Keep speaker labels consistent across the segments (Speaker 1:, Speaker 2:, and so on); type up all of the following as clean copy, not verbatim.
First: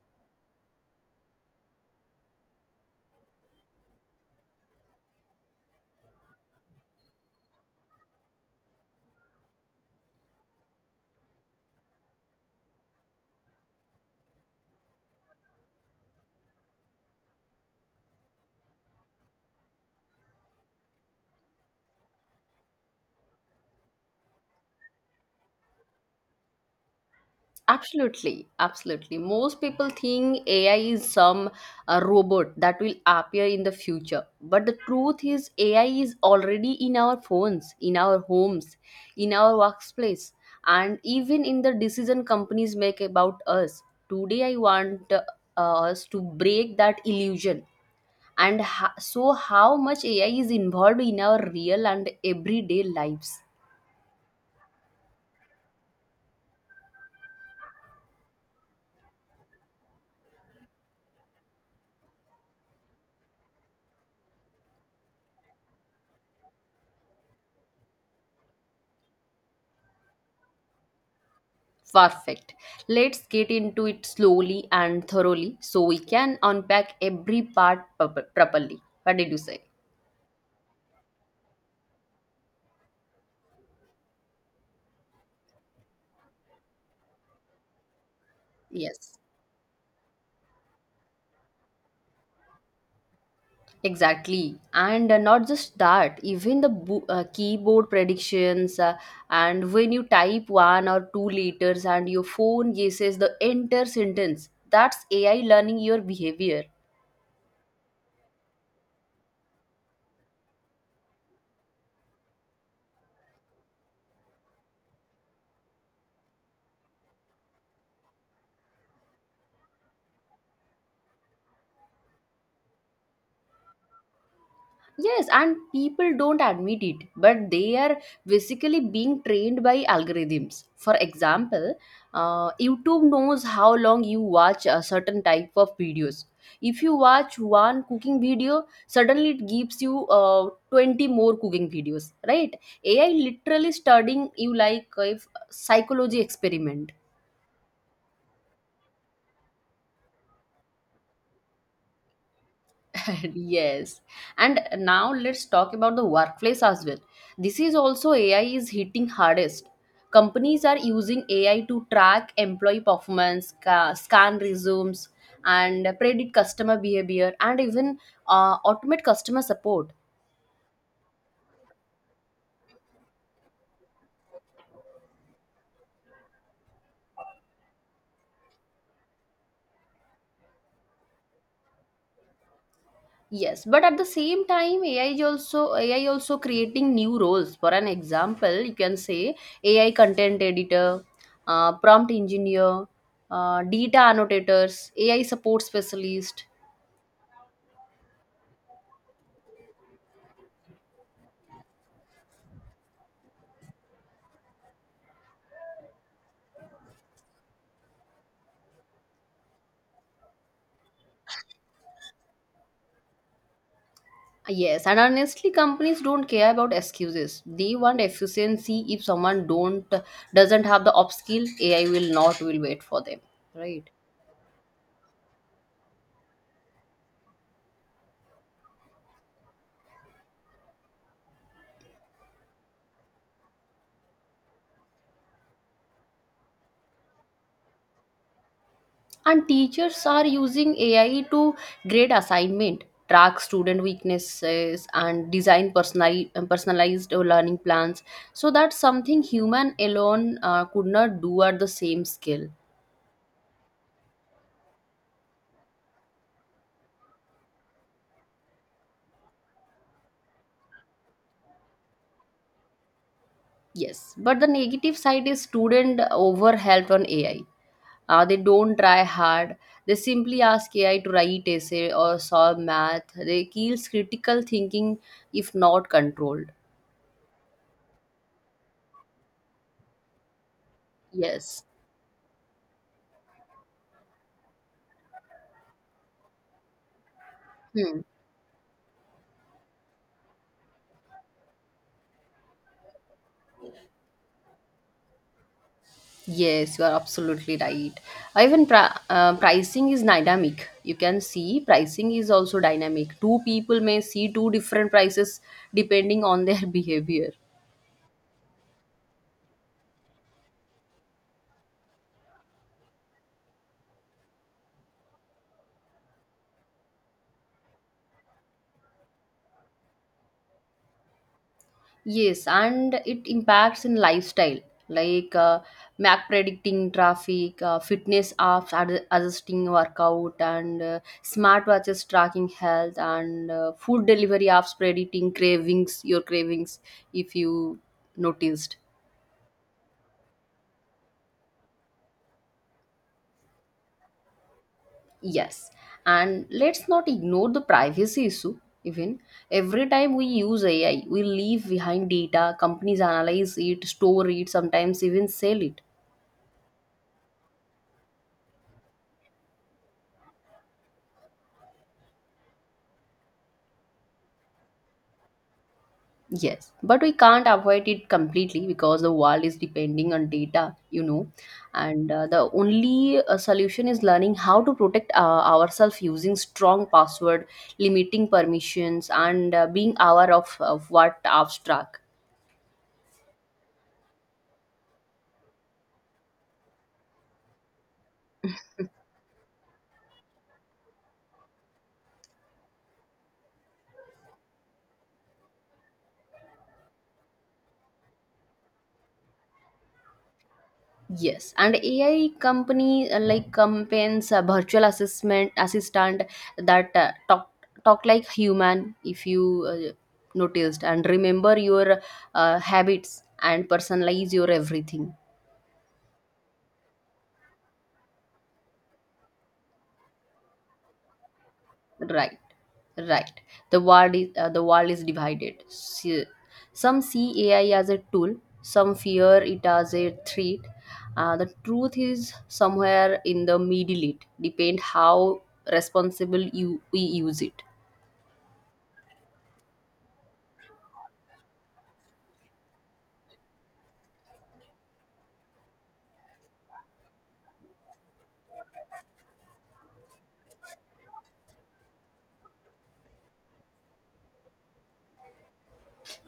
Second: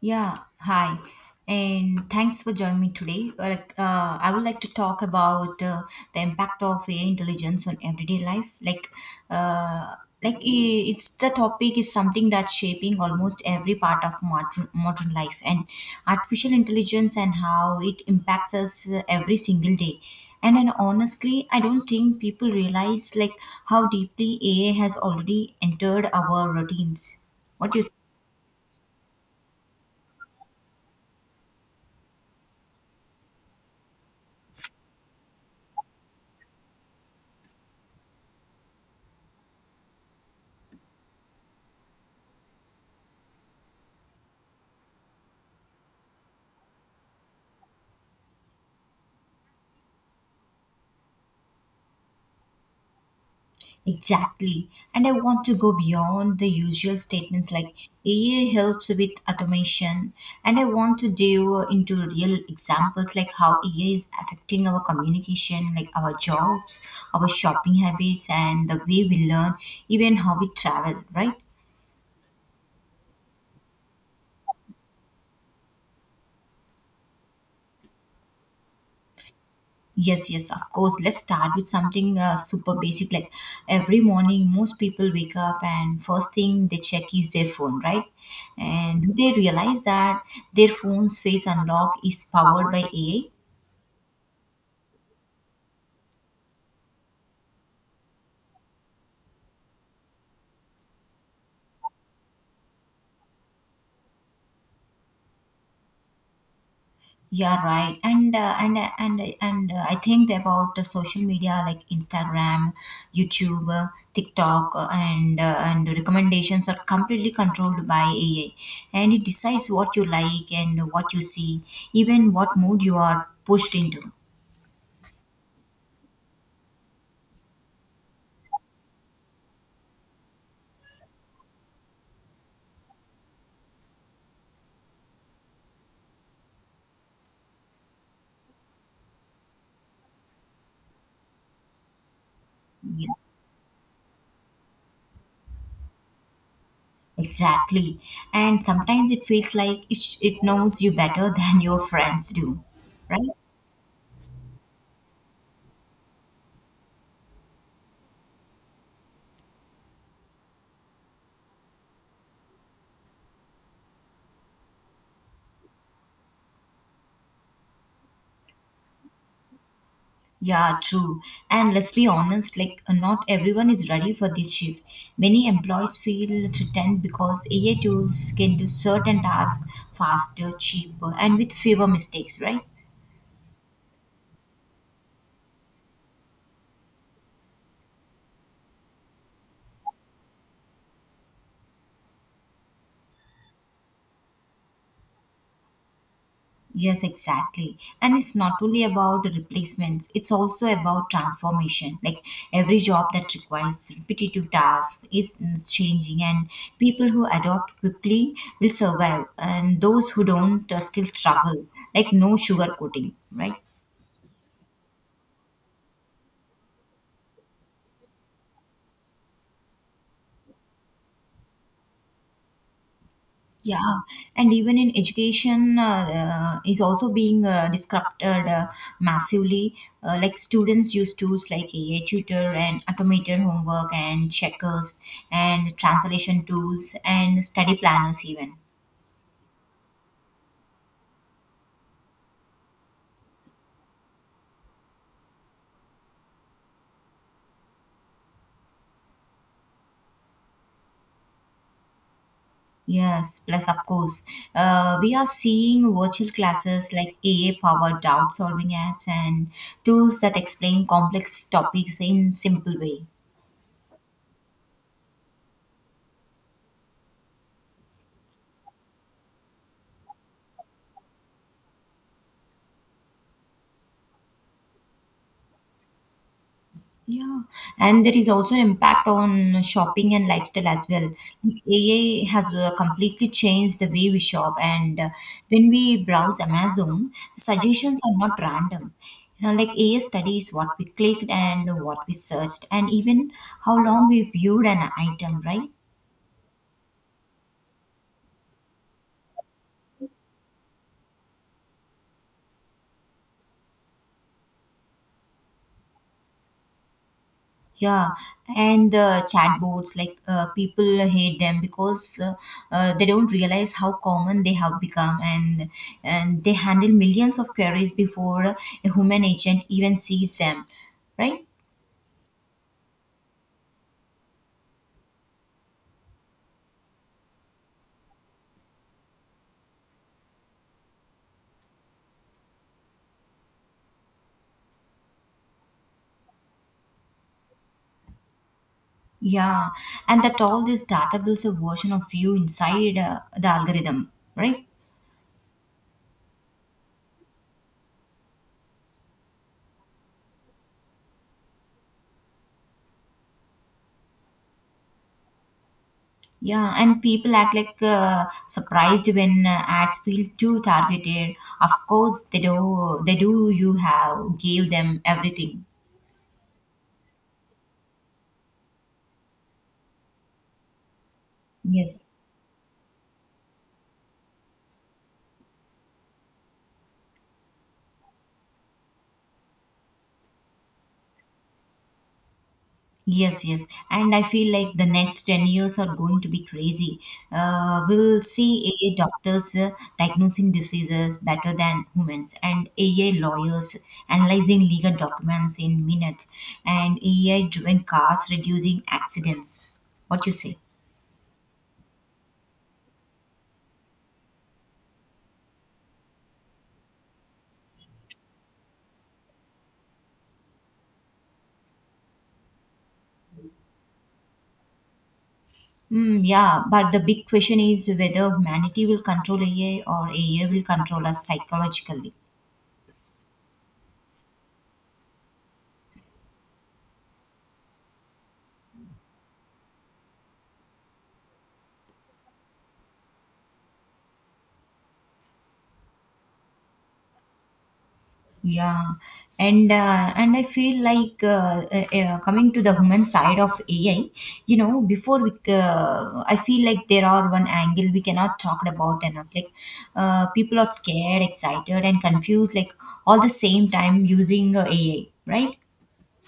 Speaker 1: Yeah, hi, and thanks for joining me today. I would like to talk about the impact of AI intelligence on everyday life. Uh, like i- it's the topic is something that's shaping almost every part of modern life, and artificial intelligence and how it impacts us every single day. And then honestly, I don't think people realize like how deeply AI has already entered our routines. What do you?
Speaker 2: Absolutely, absolutely. Most people think AI is some robot that will appear in the future. But the truth is, AI is already in our phones, in our homes, in our workplace, and even in the decision companies make about us. Today, I want us to break that illusion and so how much AI is involved in our real and everyday lives.
Speaker 1: Exactly. And I want to go beyond the usual statements like AI helps with automation. And I want to delve into real examples like how AI is affecting our communication, like our jobs, our shopping habits, and the way we learn, even how we travel, right?
Speaker 2: Perfect. Let's get into it slowly and thoroughly so we can unpack every part properly. What did you say?
Speaker 1: Yes, yes, of course. Let's start with something super basic. Like every morning, most people wake up and first thing they check is their phone, right? And
Speaker 2: Yes.
Speaker 1: they realize that their phone's face unlock is powered by AI.
Speaker 2: Exactly. And not just that, even the keyboard predictions, and when you type one or two letters and your phone guesses the entire sentence, that's AI learning your behavior.
Speaker 1: Yeah, right. And I think about the social media like Instagram, YouTube, TikTok, and the recommendations are completely controlled by AI, and it decides what you like and what you see, even what mood you are pushed into.
Speaker 2: Yes, and people don't admit it, but they are basically being trained by algorithms. For example, YouTube knows how long you watch a certain type of videos. If you watch one cooking video, suddenly it gives you 20 more cooking videos, right? AI
Speaker 1: Yeah,
Speaker 2: literally studying you like a psychology experiment.
Speaker 1: exactly. And sometimes it feels like it knows you better than your friends do, right?
Speaker 2: Yes. And now let's talk about the workplace as well. This is also AI is hitting hardest. Companies are using AI to track employee performance, scan resumes, and predict customer behavior, and even automate customer support.
Speaker 1: Yeah, true. And let's be honest, like not everyone is ready for this shift. Many employees feel threatened because AI tools can do certain tasks faster, cheaper, and with fewer mistakes, right?
Speaker 2: Yes, but at the same time, AI also creating new roles. For an example, you can say AI content editor, prompt engineer, data annotators, AI support specialist.
Speaker 1: Yes, exactly. And it's not only about replacements, it's also about transformation. Like every job that requires repetitive tasks is changing, and people who adopt quickly will survive, and those who don't still struggle. Like no sugarcoating, right?
Speaker 2: Yes, and honestly, companies don't care about excuses. They want efficiency. If someone don't doesn't have the upskill, AI will not will wait for them. Right.
Speaker 1: Yeah, and even in education is also being disrupted massively. Like students use tools like AI tutor and automated homework and checkers and translation tools and study planners even.
Speaker 2: And teachers are using ai to grade assignment, track student weaknesses, and design personalized learning plans, so that's something human alone could not do at the same scale.
Speaker 1: Yes, plus of course, we are seeing virtual classes like AA powered doubt solving apps and tools that explain complex topics in simple way.
Speaker 2: Yes, but the negative side is student overhelped on ai. They don't try hard. They simply ask ai to write essay or solve math. They kills critical thinking if not controlled.
Speaker 1: Yeah, and there is also an impact on shopping and lifestyle as well. Like,
Speaker 2: Yes.
Speaker 1: AI has completely changed the way we shop, and when we browse Amazon, the suggestions
Speaker 2: Hmm.
Speaker 1: are not random. You know, like AI studies what we clicked and what we searched, and even how long we viewed an item, right?
Speaker 2: Yes, you are absolutely right. Even pricing is dynamic. You can see pricing is also dynamic. Two people may see two different prices depending on their behavior.
Speaker 1: Yeah, and chatbots, like people hate them because they don't realize how common they have become, and they handle millions of queries before a human agent even sees them, right?
Speaker 2: Yes, and it impacts in lifestyle like map predicting traffic, fitness apps adjusting workout, and smartwatches tracking health, and food delivery apps predicting cravings, your cravings, if you noticed.
Speaker 1: Yeah, and that all this data builds a version of you inside the algorithm, right?
Speaker 2: Yes, and let's not ignore the privacy issue. Even every time we use AI, we leave behind data. Companies analyze it, store it, sometimes even sell it.
Speaker 1: Yeah, and people act like surprised when ads feel too targeted. Of course, they do. They do. You have gave them everything.
Speaker 2: Yes, but we can't avoid it completely because the world is depending on data.
Speaker 1: Yes.
Speaker 2: And the only solution is learning how to protect ourselves using strong password, limiting permissions, and being aware of, what abstract.
Speaker 1: Yes, yes. And I feel like the next 10 years are going to be crazy. We will see AI doctors diagnosing diseases better than humans, and AI lawyers analyzing legal documents in minutes, and AI driven cars reducing accidents. What you say?
Speaker 2: Yes, and AI company like campaigns a virtual assessment assistant that talk like human if you noticed and remember your habits and personalize your everything.
Speaker 1: Yeah, but the big question is whether humanity will control AI or AI will control us psychologically.
Speaker 2: Right, right. The world is divided. Some see AI as a tool, some fear it as a threat. The truth is somewhere in the middle. It depends how responsible you we use it.
Speaker 1: Yeah, and I feel like coming to the human side of AI, you know, I feel like there are one angle we cannot talk about enough. Like, people are scared, excited, and confused, like all the same time using AI, right?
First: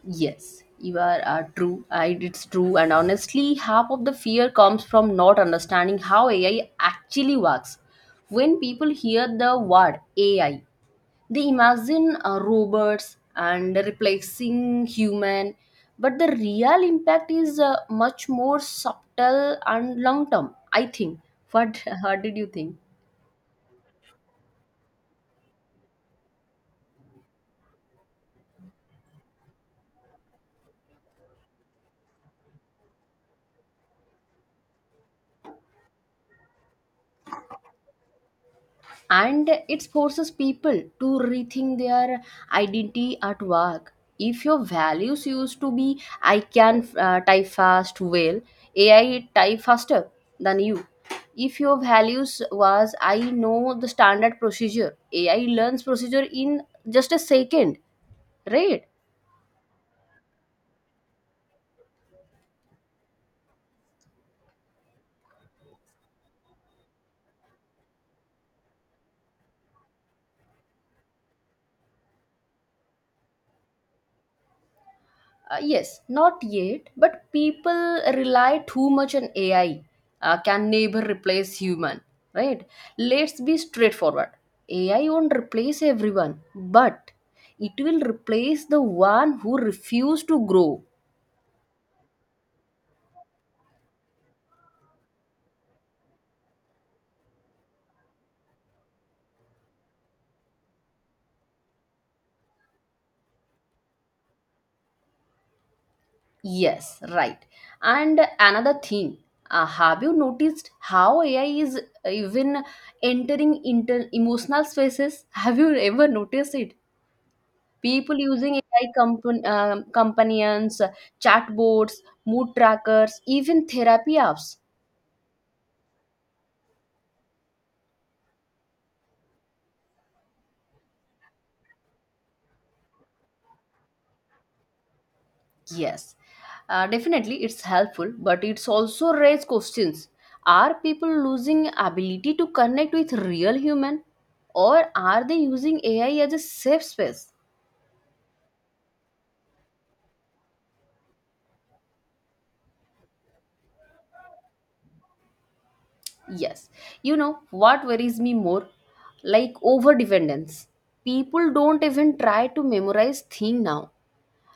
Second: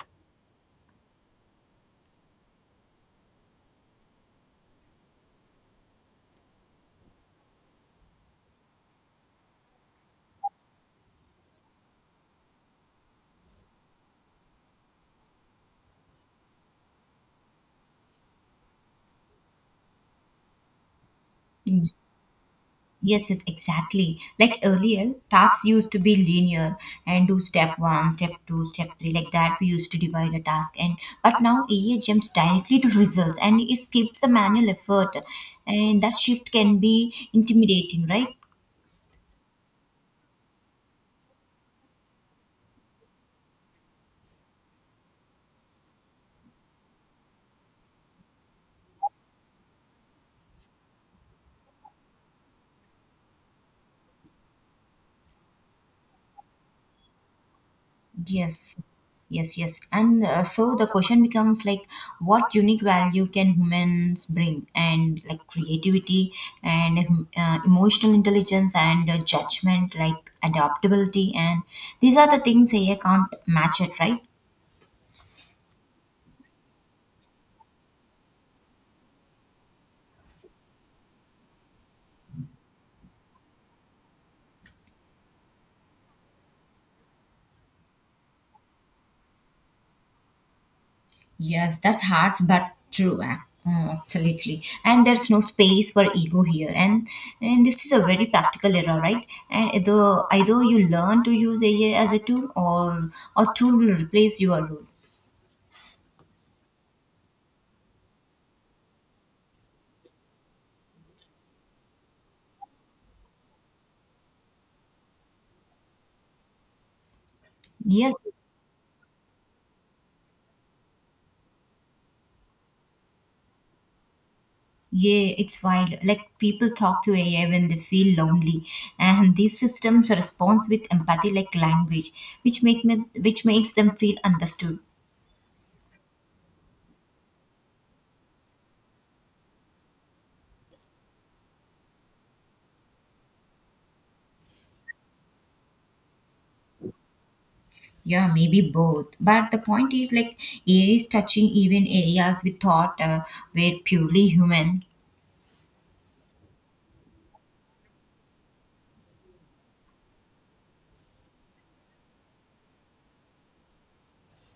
Speaker 2: Yes, you are true. It's true. And honestly, half of the fear comes from not understanding how AI actually works. When people hear the word AI, they imagine robots and replacing human, but the real impact is much more subtle and long term. I think. What? What did you think?
Speaker 1: Yes, yes, exactly. Like earlier, tasks used to be linear and do step one, step two, step three, like that. We used to divide a task, and but now AI jumps directly to results and it skips the manual effort, and that shift can be intimidating, right?
Speaker 2: And it forces people to rethink their identity at work. If your values used to be I can type fast, well, ai type faster than you. If your values was I know the standard procedure, ai learns procedure in just a second.
Speaker 1: Yes,
Speaker 2: Right.
Speaker 1: yes, yes. And so the question becomes like, what unique value can humans bring? And like creativity and emotional intelligence and judgment, like adaptability. And these are the things AI can't match it, right?
Speaker 2: Yes, not yet, but people rely too much on AI. Can neighbor replace human? Right? Let's be straightforward. AI won't replace everyone, but it will replace the one who refuse to grow.
Speaker 1: Yes, that's harsh but true. Absolutely. And there's no space for ego here. And this is a very practical era, right? And either you learn to use AI as a tool or a tool will replace your role.
Speaker 2: Yes, right. And another thing, have you noticed how AI is even entering emotional spaces? Have you ever noticed it?
Speaker 1: Yes,
Speaker 2: People using AI companions, chatbots, mood trackers, even therapy apps.
Speaker 1: yeah, it's wild. Like people talk to AI when they feel lonely, and these systems respond with empathy, like language, which makes them feel understood.
Speaker 2: Yes, definitely it's helpful, but it's also raise questions. Are people losing ability to connect with real human, or are they using AI as a safe space?
Speaker 1: Yeah, maybe both. But the point is, like AI is touching even areas we thought were purely human.
Speaker 2: Yes, you know what worries me more, like over dependence. People don't even try to memorize thing now,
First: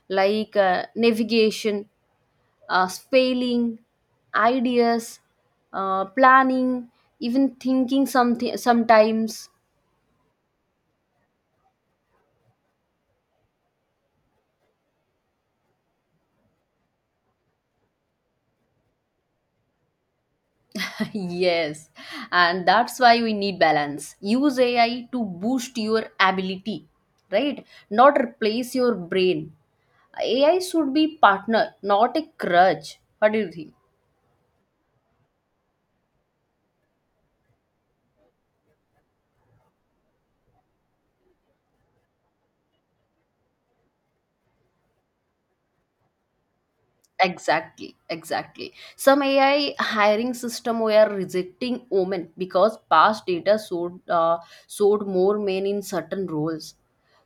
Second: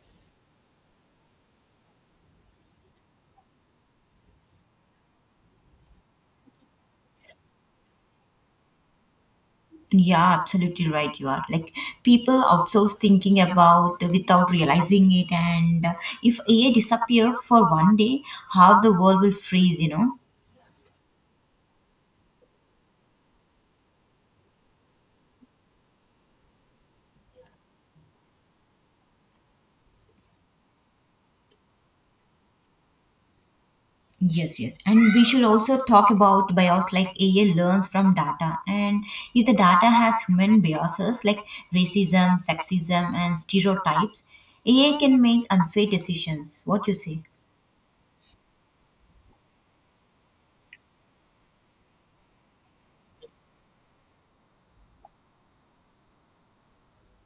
Speaker 2: like navigation, spelling, ideas, planning, even thinking something sometimes.
Speaker 1: Yeah, absolutely right. You are like people outsource thinking about without realizing it, and if AI disappear for one day, how the world will freeze, you know?
Speaker 2: Yes, and that's why we need balance. Use AI to boost your ability, right? Not replace your brain. AI should be partner, not a crutch. What do you think?
Speaker 1: Yes, yes. And we should also talk about bias like AI learns from data. And if the data has human biases like racism, sexism, and stereotypes, AI can make unfair decisions. What you say?
Speaker 2: Exactly, exactly. Some AI hiring system were rejecting women because past data showed more men in certain roles.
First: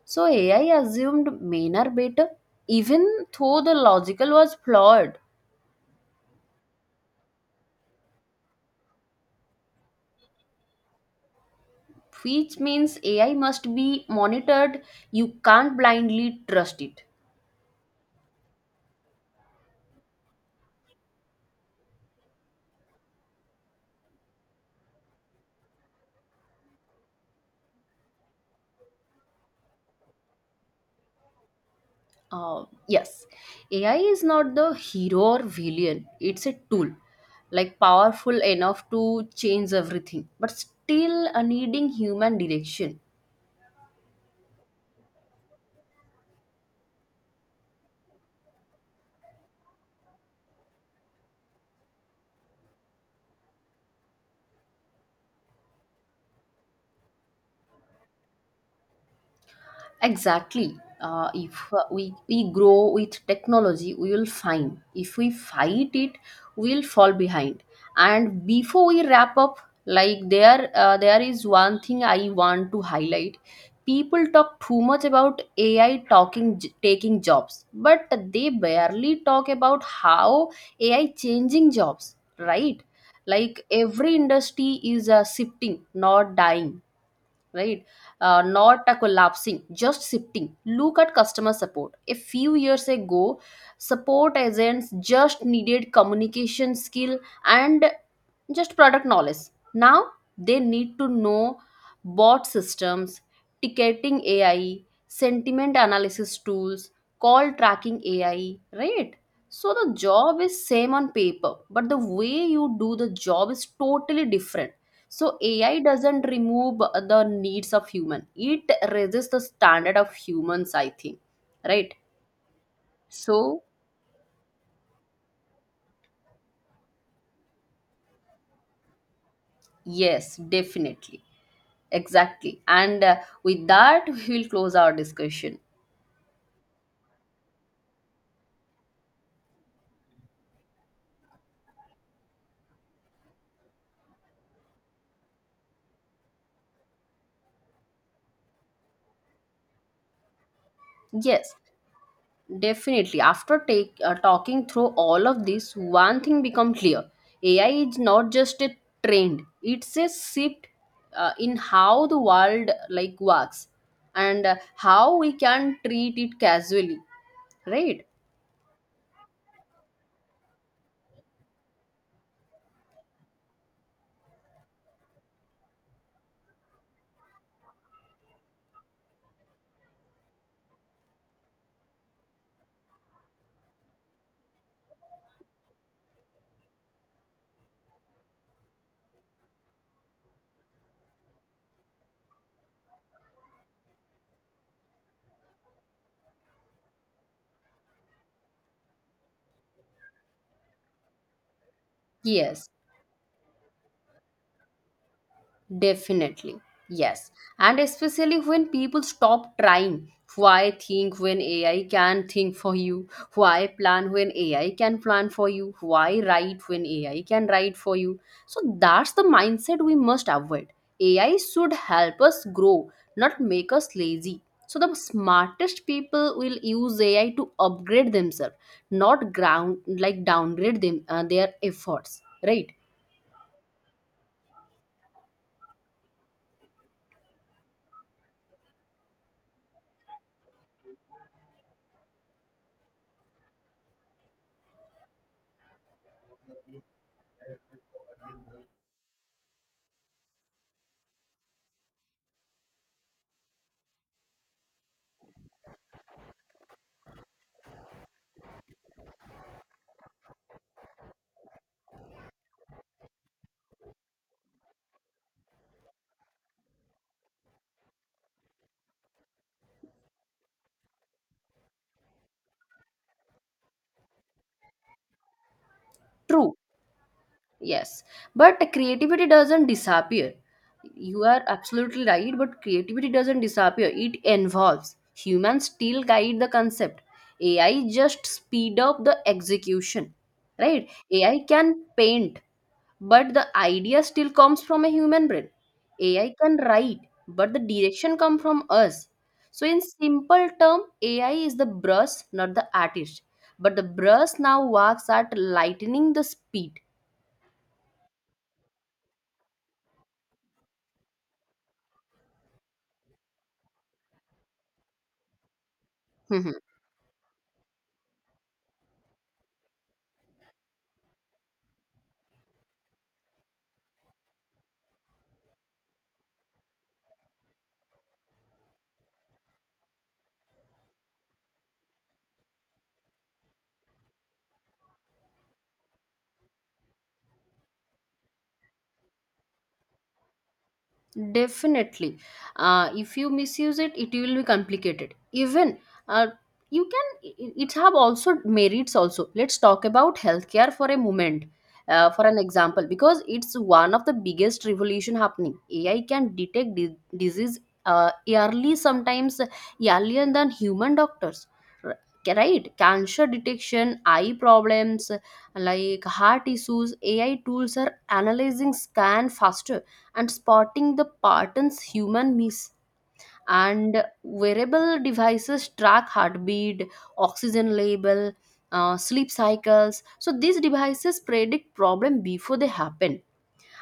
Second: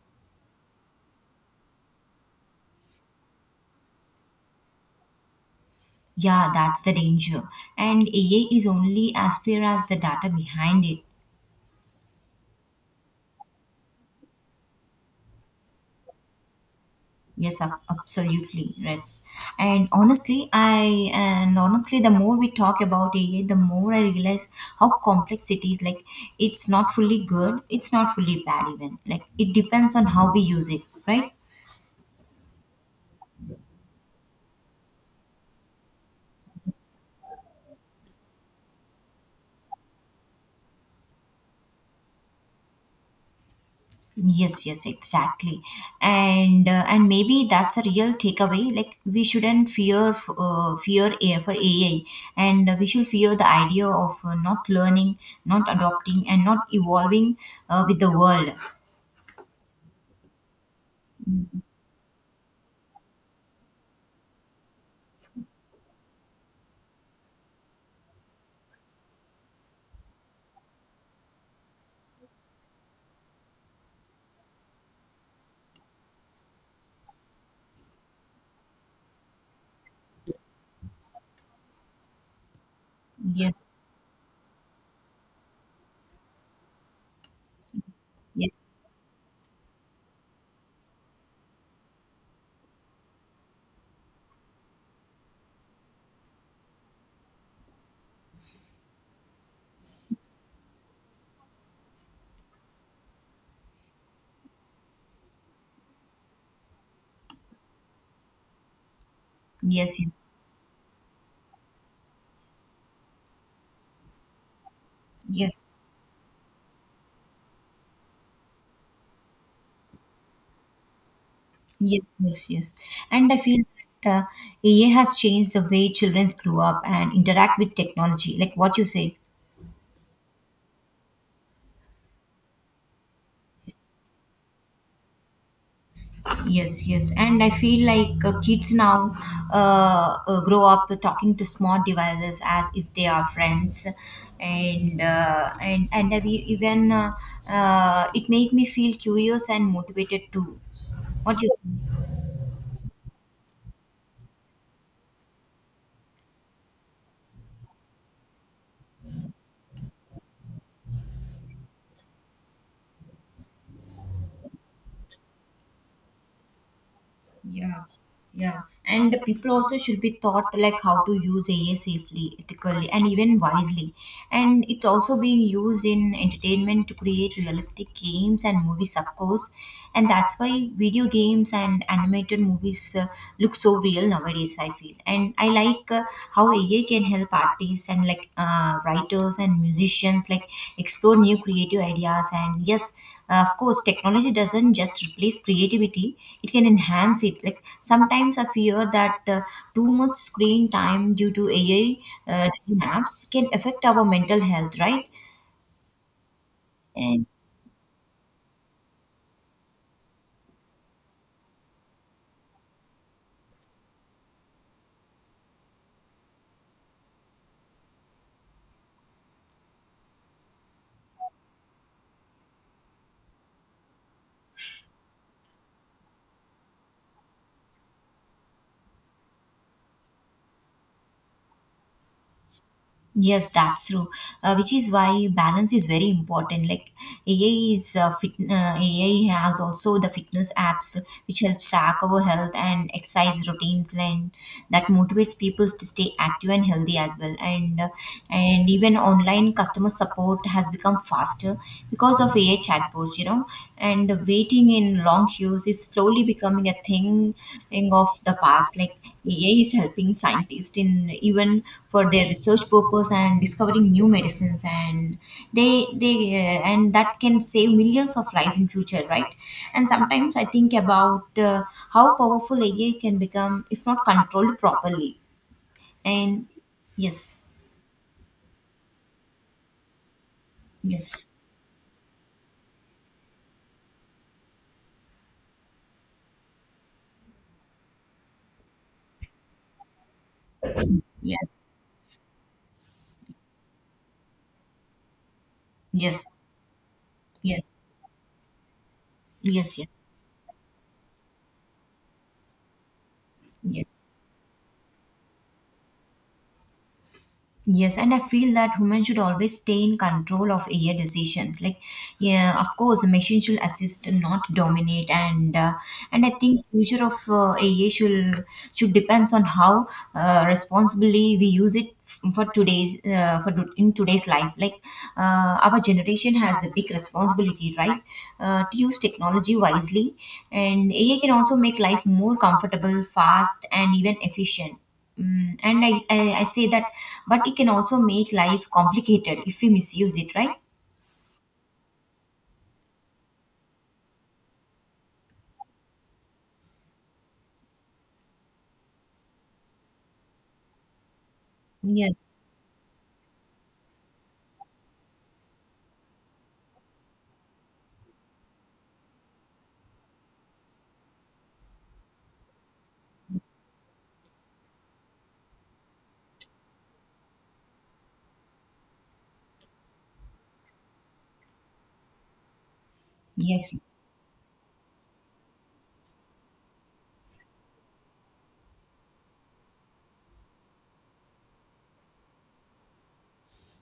Speaker 2: So AI assumed men are better, even though the logical was flawed.
Speaker 1: Yeah, that's the danger. And AI is only as fair as the data behind it.
Speaker 2: Which means AI must be monitored. You can't blindly trust it.
Speaker 1: Yes, absolutely. Yes. And honestly, the more we talk about AI, the more I realize how complex it is. Like, it's not fully good, it's not fully bad, even. Like, it depends on how we use it, right?
Speaker 2: Yes, AI is not the hero or villain, it's a tool, like powerful enough to change everything, but still needing human direction.
Speaker 1: Yes, yes, exactly. And and maybe that's a real takeaway. Like, we shouldn't fear AI for AI, and we should fear the idea of not learning, not adopting, and not evolving with the world.
Speaker 2: Exactly. If we grow with technology, we will find. If we fight it, we will fall behind. And before we wrap up, like there is one thing I want to highlight. People talk too much about AI taking jobs, but they barely talk about how AI changing jobs, right? Like
Speaker 1: Yes.
Speaker 2: every industry is shifting, not dying, right? Uh,
Speaker 1: Yes,
Speaker 2: not a collapsing, just shifting. Look at customer support. A few years ago, support agents just needed communication skill and just product knowledge. Now they need to know bot systems, ticketing AI, sentiment analysis tools, call tracking AI, right? So the
Speaker 1: yes,
Speaker 2: job is same on paper, but the way you do the job is totally different. So
Speaker 1: yes,
Speaker 2: AI doesn't remove the needs of human. It raises the standard of humans, I think. Right?
Speaker 1: yes, yes, yes. And I
Speaker 2: So
Speaker 1: feel that AI has changed the way children grow up and interact with technology, like what you say.
Speaker 2: yes, definitely. Exactly. And with that, we'll close our discussion.
Speaker 1: Yes, yes. And I feel like kids now grow up talking to smart devices as if they are friends. And I've e- even it made me feel curious and motivated too. What do you
Speaker 2: Yes,
Speaker 1: say?
Speaker 2: definitely. After talking through all of this, one thing become clear. AI is not just a trend; it's a shift in how the world like works and how we can treat it casually,
Speaker 1: Yeah,
Speaker 2: right?
Speaker 1: yeah. And the people also should be taught like how to use AI safely, ethically, and even wisely. And it's also being used in entertainment to create realistic games and movies, of course. And that's why video games and animated movies look so real nowadays, I feel. And I like how AI can help artists and like writers and musicians like explore new creative ideas. And yes, of course, technology doesn't just replace creativity, it can enhance it. Like sometimes I fear that too much screen time due to AI
Speaker 2: Yes.
Speaker 1: driven apps can affect our mental health, right?
Speaker 2: Definitely,
Speaker 1: And
Speaker 2: yes. And especially when people stop trying. Why think when AI can think for you? Why plan when AI can plan for you? Why write when AI can write for you? So that's the mindset we must avoid. AI should help us grow, not make us lazy. So the smartest people will use AI to upgrade themselves, not ground like downgrade them their efforts. Right?
Speaker 1: yes, that's true. Which is why balance is very important. Like AI has also the fitness apps which help track our health and exercise routines, and that motivates people to stay active and healthy as well. And even online customer support has become faster because of AI chatbots. You know, and waiting in long queues is slowly becoming a thing of the past. Like AI is helping scientists in even for their research purpose and discovering new medicines and they and that can save millions of life in future, right? And sometimes I think about how powerful AI can become if not controlled properly. And
Speaker 2: True.
Speaker 1: yes,
Speaker 2: Yes, but creativity doesn't disappear. You
Speaker 1: yes,
Speaker 2: are absolutely right, but creativity doesn't disappear. It evolves. Humans still guide the concept. AI just speed up the execution. Right? AI
Speaker 1: yes,
Speaker 2: can paint, but the idea still comes from a human brain. AI
Speaker 1: yes,
Speaker 2: can write, but the
Speaker 1: yes, yes,
Speaker 2: direction come from us. So
Speaker 1: yes,
Speaker 2: in simple term, AI is the brush, not the artist. But the
Speaker 1: yes.
Speaker 2: brush now works at lightening the speed.
Speaker 1: Yes, and I feel that women should always stay in control of AI decisions. Like, yeah, of course, a machine should assist, not dominate. And and I think future of AI should depends on how responsibly we use it for in today's life. Like, our generation has a big responsibility, right, to use technology wisely. And AI can also make life more comfortable, fast, and even efficient. And I say that, but it can also make life complicated if we misuse it, right?
Speaker 2: Definitely. If you misuse it, it will be complicated. Even uh, you can, it have also merits also. Let's talk about healthcare for a moment. Uh,
Speaker 1: Yes,
Speaker 2: for an example, because it's one of the biggest revolution happening. AI can detect disease early, sometimes earlier than human doctors. R- Right? Cancer detection, eye problems, like heart issues. AI tools are analyzing scan faster and spotting the patterns human miss.
Speaker 1: yes,
Speaker 2: And wearable devices track heartbeat, oxygen level, sleep cycles. So these devices predict problem before they happen.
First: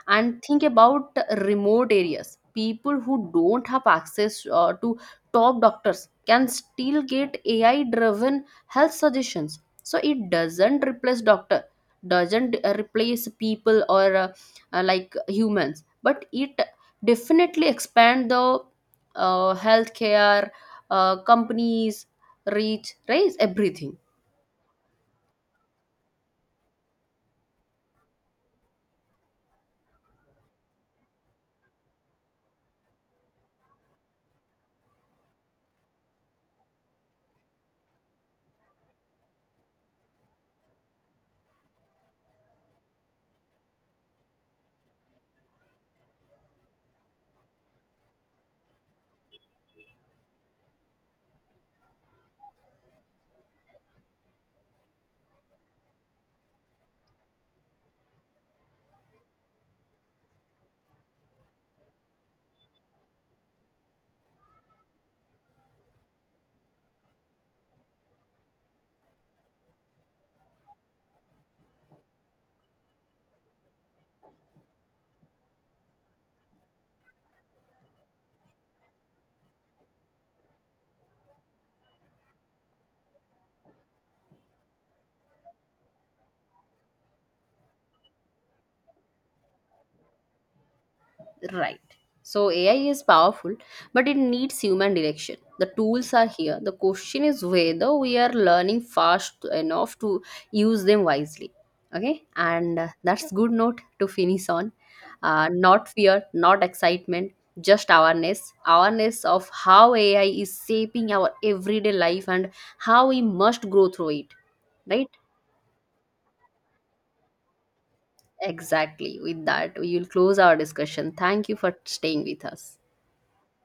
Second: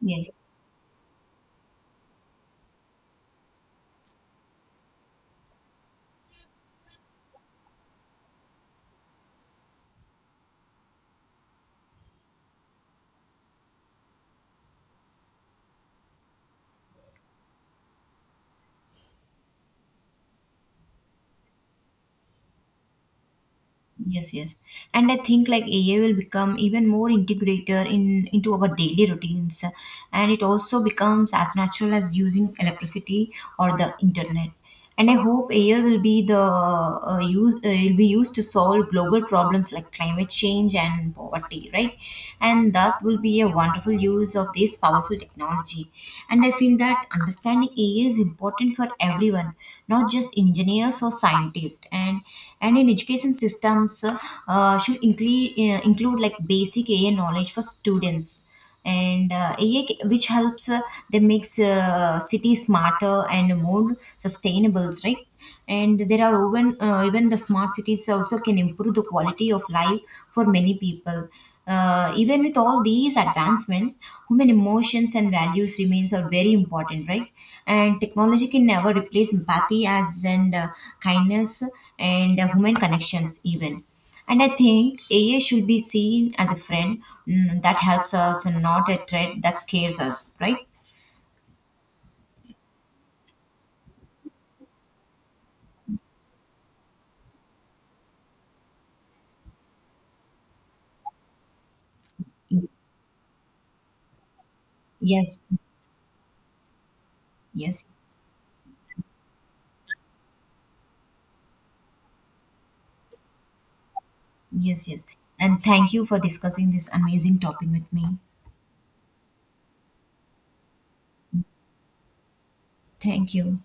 Speaker 1: yes.
Speaker 2: And think about remote areas. People who don't have access to top doctors can still get ai driven health suggestions. So it doesn't replace people or like humans, but it definitely expand the healthcare companies reach raise everything.
Speaker 1: Yes, yes. And I think like AI will become even more integrator in into our daily routines and it also becomes as natural as using electricity or the internet. And I hope AI will be the use will be used to solve global problems like climate change and poverty, right? And that will be a wonderful use of this powerful technology. And I feel that understanding AI is important for everyone, not just engineers or scientists. And in education systems, should include like basic AI knowledge for students and which helps they makes cities smarter and more sustainable, right? And there are even the smart cities also can improve the quality of life for many people. Even with all these advancements, human emotions and values remains are very important, right? And technology can never replace empathy as and kindness and human connections even. And I think AI should be seen as a friend, that helps us and not a threat that scares us, right?
Speaker 2: Right. So AI is powerful, but it needs human direction. The tools are here. The question is whether we are learning fast enough to use them wisely. Okay, and that's good note to finish on.
Speaker 1: Yes,
Speaker 2: Not fear, not excitement,
Speaker 1: yes,
Speaker 2: just awareness. Awareness of how AI is shaping our everyday life and how we must grow through it.
Speaker 1: yes, yes.
Speaker 2: Right?
Speaker 1: And thank you for discussing this amazing topic with me.
Speaker 2: Exactly. With that, we will close our discussion. Thank you for staying with us.
Speaker 1: Thank you.